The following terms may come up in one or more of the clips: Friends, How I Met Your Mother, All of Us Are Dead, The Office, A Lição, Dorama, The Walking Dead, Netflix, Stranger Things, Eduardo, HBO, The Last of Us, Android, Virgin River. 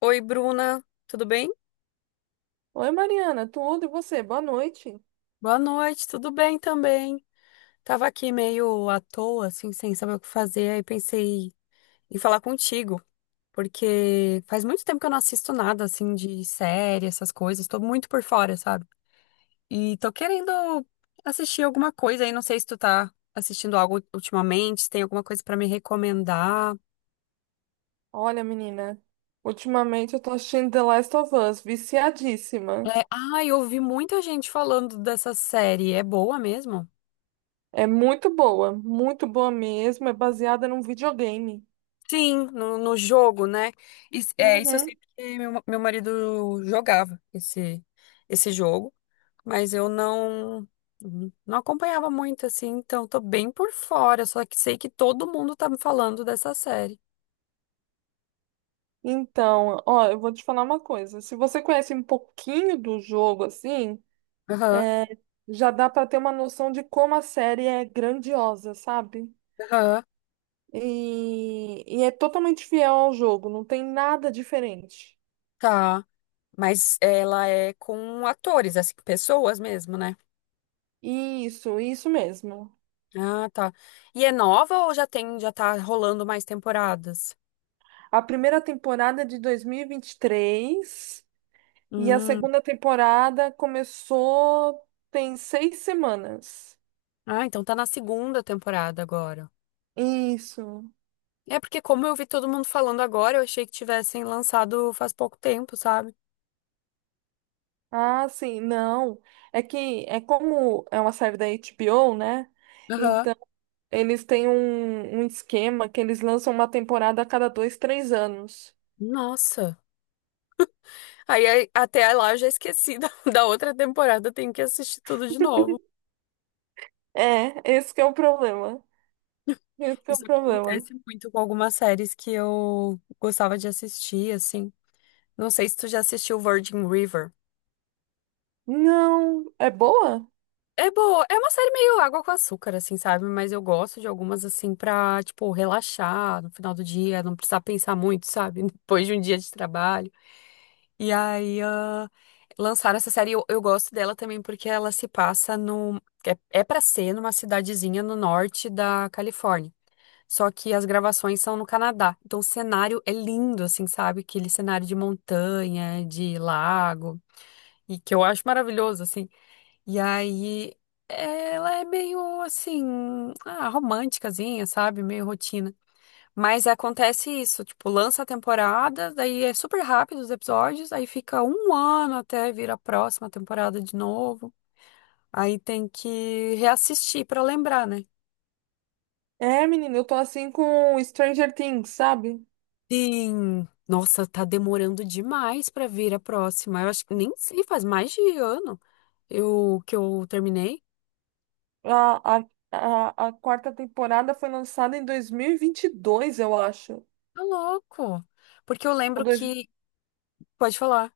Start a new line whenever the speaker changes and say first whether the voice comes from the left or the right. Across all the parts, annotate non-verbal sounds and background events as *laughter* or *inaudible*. left: Oi, Bruna, tudo bem?
right: Oi, Mariana, tudo e você? Boa noite.
left: Boa noite, tudo bem também. Tava aqui meio à toa, assim, sem saber o que fazer, aí pensei em falar contigo, porque faz muito tempo que eu não assisto nada, assim, de série, essas coisas, tô muito por fora, sabe? E tô querendo assistir alguma coisa aí, não sei se tu tá assistindo algo ultimamente, se tem alguma coisa pra me recomendar.
right: Olha, menina, ultimamente eu tô assistindo The Last of Us, viciadíssima.
left: É, ai, eu ouvi muita gente falando dessa série, é boa mesmo?
right: É muito boa mesmo. É baseada num videogame.
left: Sim, no jogo, né? Isso, é, isso eu sei
right: Uhum.
left: porque meu marido jogava esse jogo, mas eu não acompanhava muito, assim, então tô bem por fora, só que sei que todo mundo tá me falando dessa série.
right: Então, ó, eu vou te falar uma coisa. Se você conhece um pouquinho do jogo, assim,
left: Aham,
right: é, já dá pra ter uma noção de como a série é grandiosa, sabe?
left: aham,
right: E é totalmente fiel ao jogo, não tem nada diferente.
left: tá. Mas ela é com atores, assim, pessoas mesmo, né?
right: Isso mesmo.
left: Ah, tá. E é nova ou já tem, já tá rolando mais temporadas?
right: A primeira temporada é de 2023 e vinte e três e a
left: Hum.
right: segunda temporada começou tem 6 semanas.
left: Ah, então tá na segunda temporada agora.
right: Isso.
left: É porque como eu vi todo mundo falando agora, eu achei que tivessem lançado faz pouco tempo, sabe?
right: Ah, sim, não. É que é como é uma série da HBO, né?
left: Aham.
right: Então, eles têm um esquema que eles lançam uma temporada a cada 2, 3 anos.
left: Nossa. Aí, até lá eu já esqueci da, *laughs* da outra temporada, tenho que assistir tudo de novo.
right: É, esse que é o problema. Esse que é o
left: Isso
right: problema.
left: acontece muito com algumas séries que eu gostava de assistir, assim. Não sei se tu já assistiu Virgin River.
right: Não, é boa?
left: É boa, é uma série meio água com açúcar, assim, sabe? Mas eu gosto de algumas, assim, pra, tipo, relaxar no final do dia, não precisar pensar muito, sabe? *laughs* Depois de um dia de trabalho. E aí, lançaram essa série. Eu gosto dela também porque ela se passa no. É para ser numa cidadezinha no norte da Califórnia. Só que as gravações são no Canadá. Então o cenário é lindo, assim, sabe? Aquele cenário de montanha, de lago, e que eu acho maravilhoso, assim. E aí, ela é meio, assim, românticazinha, sabe? Meio rotina. Mas acontece isso, tipo, lança a temporada, daí é super rápido os episódios, aí fica um ano até vir a próxima temporada de novo. Aí tem que reassistir pra lembrar, né?
right: É, menina, eu tô assim com Stranger Things, sabe?
left: Sim. Nossa, tá demorando demais pra vir a próxima. Eu acho que nem sei, faz mais de ano eu que eu terminei.
right: A quarta temporada foi lançada em dois mil e vinte e dois, eu acho.
left: Tá louco. Porque eu
right: Ou,
left: lembro
right: dois,
left: que. Pode falar.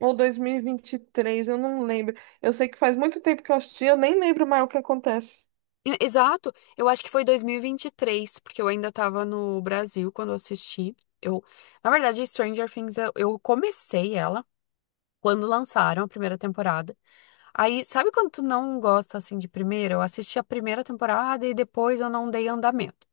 right: ou dois mil e vinte e três, eu não lembro. Eu sei que faz muito tempo que eu assisti, eu nem lembro mais o que acontece.
left: Exato, eu acho que foi dois mil e vinte e três porque eu ainda tava no Brasil quando eu assisti. Eu, na verdade, Stranger Things, eu comecei ela quando lançaram a primeira temporada. Aí, sabe quando tu não gosta assim de primeira? Eu assisti a primeira temporada e depois eu não dei andamento.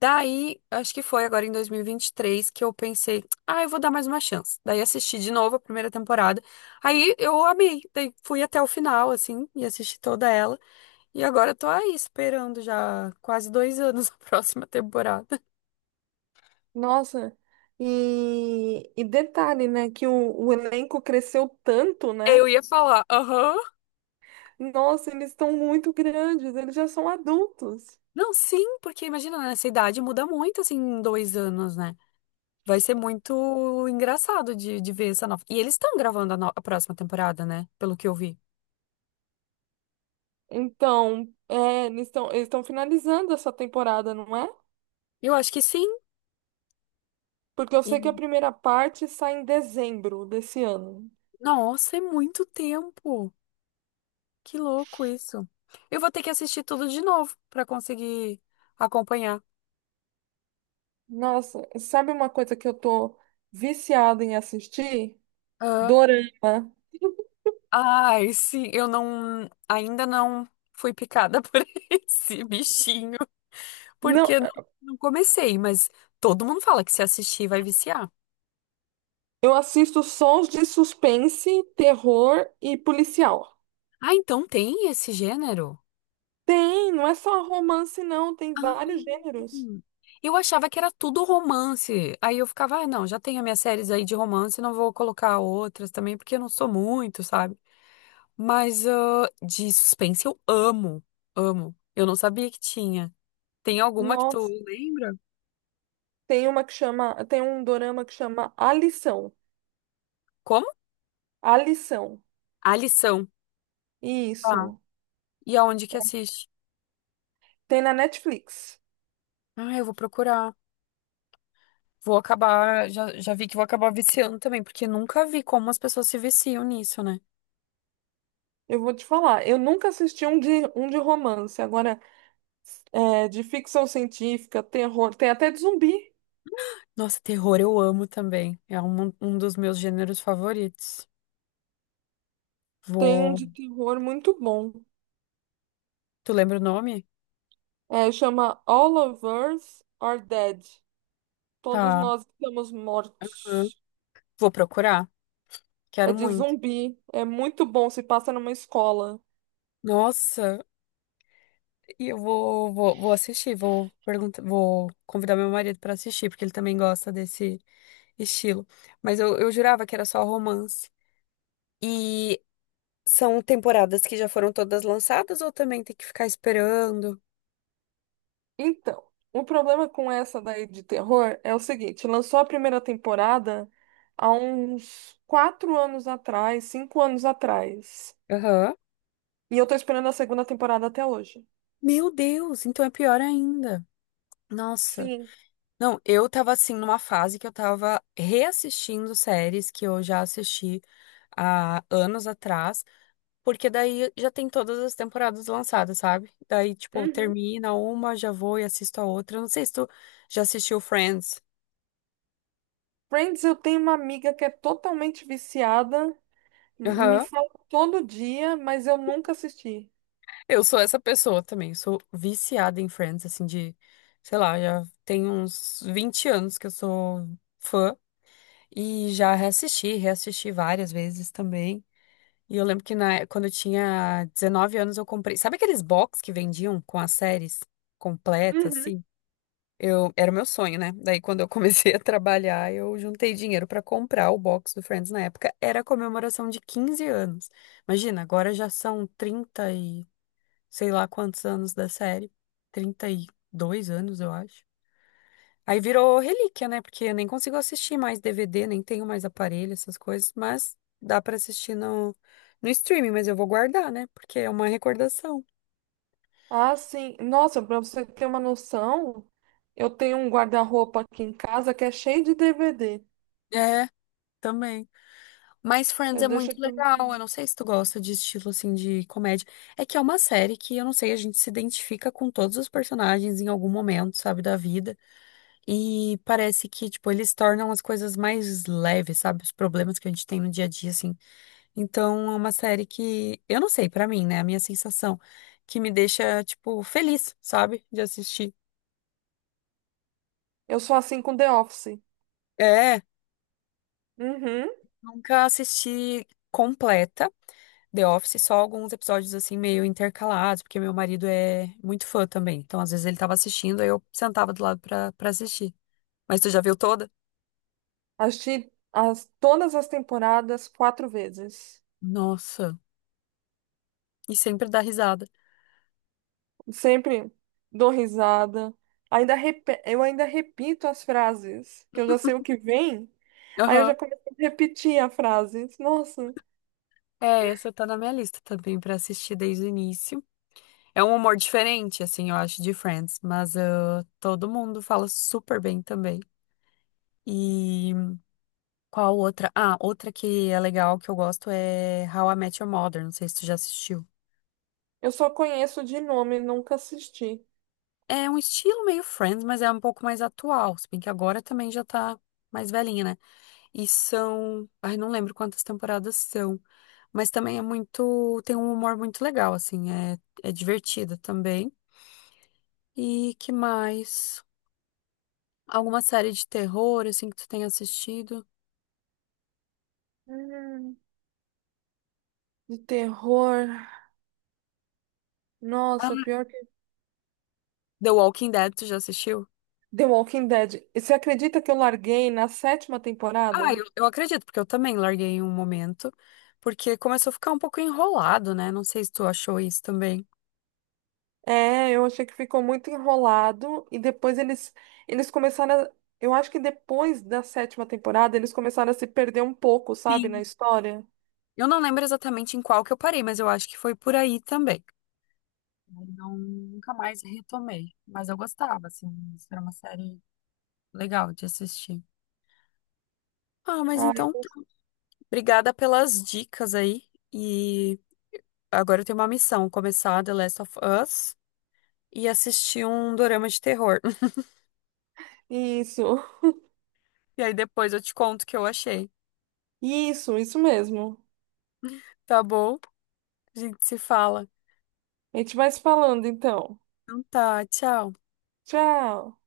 left: Daí, acho que foi agora em dois mil e vinte e três que eu pensei, ah, eu vou dar mais uma chance. Daí assisti de novo a primeira temporada. Aí eu amei, daí fui até o final assim e assisti toda ela. E agora eu tô aí esperando já quase 2 anos a *laughs* próxima temporada.
right: Nossa, e detalhe, né, que o elenco cresceu tanto,
left: Eu
right: né?
left: ia falar, aham.
right: Nossa, eles estão muito grandes, eles já são adultos.
left: Não, sim, porque imagina, nessa idade muda muito, assim, em 2 anos, né? Vai ser muito engraçado de ver essa nova. E eles estão gravando a, no- a próxima temporada, né? Pelo que eu vi.
right: Então, eles estão finalizando essa temporada, não é?
left: Eu acho que sim.
right: Porque eu sei que a
left: E,
right: primeira parte sai em dezembro desse ano.
left: nossa, é muito tempo. Que louco isso. Eu vou ter que assistir tudo de novo pra conseguir acompanhar.
right: Nossa, sabe uma coisa que eu tô viciada em assistir? Dorama.
left: Ai, sim, eu não, ainda não fui picada *laughs* por esse bichinho,
right: Não,
left: porque não comecei, mas todo mundo fala que se assistir vai viciar.
right: eu assisto sons de suspense, terror e policial.
left: Ah, então tem esse gênero?
right: Tem, não é só romance, não, tem vários gêneros.
left: Hum. Eu achava que era tudo romance. Aí eu ficava, ah, não, já tenho as minhas séries aí de romance, não vou colocar outras também, porque eu não sou muito, sabe? Mas de suspense eu amo, amo. Eu não sabia que tinha. Tem alguma que tu
right: Nossa,
left: lembra?
right: tem uma que chama, tem um dorama que chama A Lição.
left: Como?
right: A Lição.
left: A lição.
right: Isso.
left: E aonde que assiste?
right: Tem na Netflix.
left: Ah, eu vou procurar. Vou acabar, já vi que vou acabar viciando também, porque nunca vi como as pessoas se viciam nisso, né?
right: Eu vou te falar, eu nunca assisti um de romance. Agora, de ficção científica, terror, tem até de zumbi.
left: Nossa, terror eu amo também. É um dos meus gêneros favoritos.
right: Tem um
left: Vou.
right: de terror muito bom.
left: Tu lembra o nome?
right: É, chama All of Us Are Dead. Todos
left: Tá.
right: nós estamos
left: Hã?
right: mortos.
left: Vou procurar.
right: É
left: Quero
right: de
left: muito.
right: zumbi. É muito bom, se passa numa escola.
left: Nossa, e eu vou assistir, vou perguntar, vou convidar meu marido pra assistir, porque ele também gosta desse estilo. Mas eu jurava que era só romance. E são temporadas que já foram todas lançadas ou também tem que ficar esperando?
right: Então, o problema com essa daí de terror é o seguinte: lançou a primeira temporada há uns 4 anos atrás, 5 anos atrás.
left: Aham.
right: E eu tô esperando a segunda temporada até hoje.
left: Meu Deus, então é pior ainda. Nossa.
right: Sim.
left: Não, eu tava assim numa fase que eu tava reassistindo séries que eu já assisti há anos atrás, porque daí já tem todas as temporadas lançadas, sabe? Daí, tipo,
right: Uhum.
left: termina uma, já vou e assisto a outra. Eu não sei se tu já assistiu Friends.
right: Friends, eu tenho uma amiga que é totalmente viciada. Me
left: Aham.
right: falam todo dia, mas eu nunca assisti.
left: Eu sou essa pessoa também, sou viciada em Friends, assim, de, sei lá, já tem uns 20 anos que eu sou fã e já reassisti, reassisti várias vezes também. E eu lembro que quando eu tinha 19 anos eu comprei, sabe aqueles box que vendiam com as séries completas,
right: Uhum.
left: assim? Eu, era o meu sonho, né? Daí quando eu *laughs* comecei a trabalhar, eu juntei dinheiro pra comprar o box do Friends na época, era a comemoração de 15 anos. Imagina, agora já são 30 sei lá quantos anos da série, 32 anos, eu acho. Aí virou relíquia, né? Porque eu nem consigo assistir mais DVD, nem tenho mais aparelho, essas coisas, mas dá pra assistir no streaming, mas eu vou guardar, né? Porque é uma recordação.
right: Ah, sim. Nossa, pra você ter uma noção, eu tenho um guarda-roupa aqui em casa que é cheio de DVD.
left: É, também. Mas Friends
right: Eu
left: é
right: deixo
left: muito
right: tudo.
left: legal. Eu não sei se tu gosta de estilo assim de comédia. É que é uma série que eu não sei, a gente se identifica com todos os personagens em algum momento, sabe, da vida. E parece que, tipo, eles tornam as coisas mais leves, sabe? Os problemas que a gente tem no dia a dia, assim. Então, é uma série que, eu não sei, pra mim, né? A minha sensação que me deixa, tipo, feliz, sabe? De assistir.
right: Eu sou assim com The Office.
left: É,
right: Uhum.
left: nunca assisti completa The Office, só alguns episódios, assim, meio intercalados, porque meu marido é muito fã também. Então, às vezes ele tava assistindo, aí eu sentava do lado pra assistir. Mas tu já viu toda?
right: Assisti todas as temporadas quatro vezes.
left: Nossa, e sempre dá risada.
right: Sempre dou risada. Eu ainda repito as frases, que eu já sei o que vem. Aí eu já
left: Aham.
right: começo a repetir a frase. Nossa.
left: É, essa tá na minha lista também pra assistir desde o início. É um humor diferente, assim, eu acho, de Friends, mas todo mundo fala super bem também. E qual outra? Ah, outra que é legal, que eu gosto é How I Met Your Mother, não sei se tu já assistiu.
right: Eu só conheço de nome, nunca assisti.
left: É um estilo meio Friends, mas é um pouco mais atual, se bem que agora também já tá mais velhinha, né? E são, ai, não lembro quantas temporadas são, mas também é muito, tem um humor muito legal, assim, é divertido também. E que mais? Alguma série de terror, assim, que tu tenha assistido?
right: Hum. De terror.
left: Ah,
right: Nossa, pior que.
left: The Walking Dead, tu já assistiu?
right: The Walking Dead. E você acredita que eu larguei na sétima
left: Ah,
right: temporada?
left: eu acredito, porque eu também larguei em um momento, porque começou a ficar um pouco enrolado, né? Não sei se tu achou isso também.
right: É, eu achei que ficou muito enrolado. E depois eles começaram. Eu acho que depois da sétima temporada, eles começaram a se perder um pouco, sabe, na
left: Sim.
right: história.
left: Eu não lembro exatamente em qual que eu parei, mas eu acho que foi por aí também. Eu Não, nunca mais retomei, mas eu gostava, assim, isso era uma série legal de assistir. Ah, mas
right: Ah,
left: então, tá. Obrigada pelas dicas aí. E agora eu tenho uma missão, começar The Last of Us e assistir um dorama de terror. *laughs*
right: isso.
left: E aí depois eu te conto o que eu achei.
right: Isso mesmo.
left: Tá bom? A gente se fala.
right: A gente vai se falando então.
left: Então tá, tchau.
right: Tchau.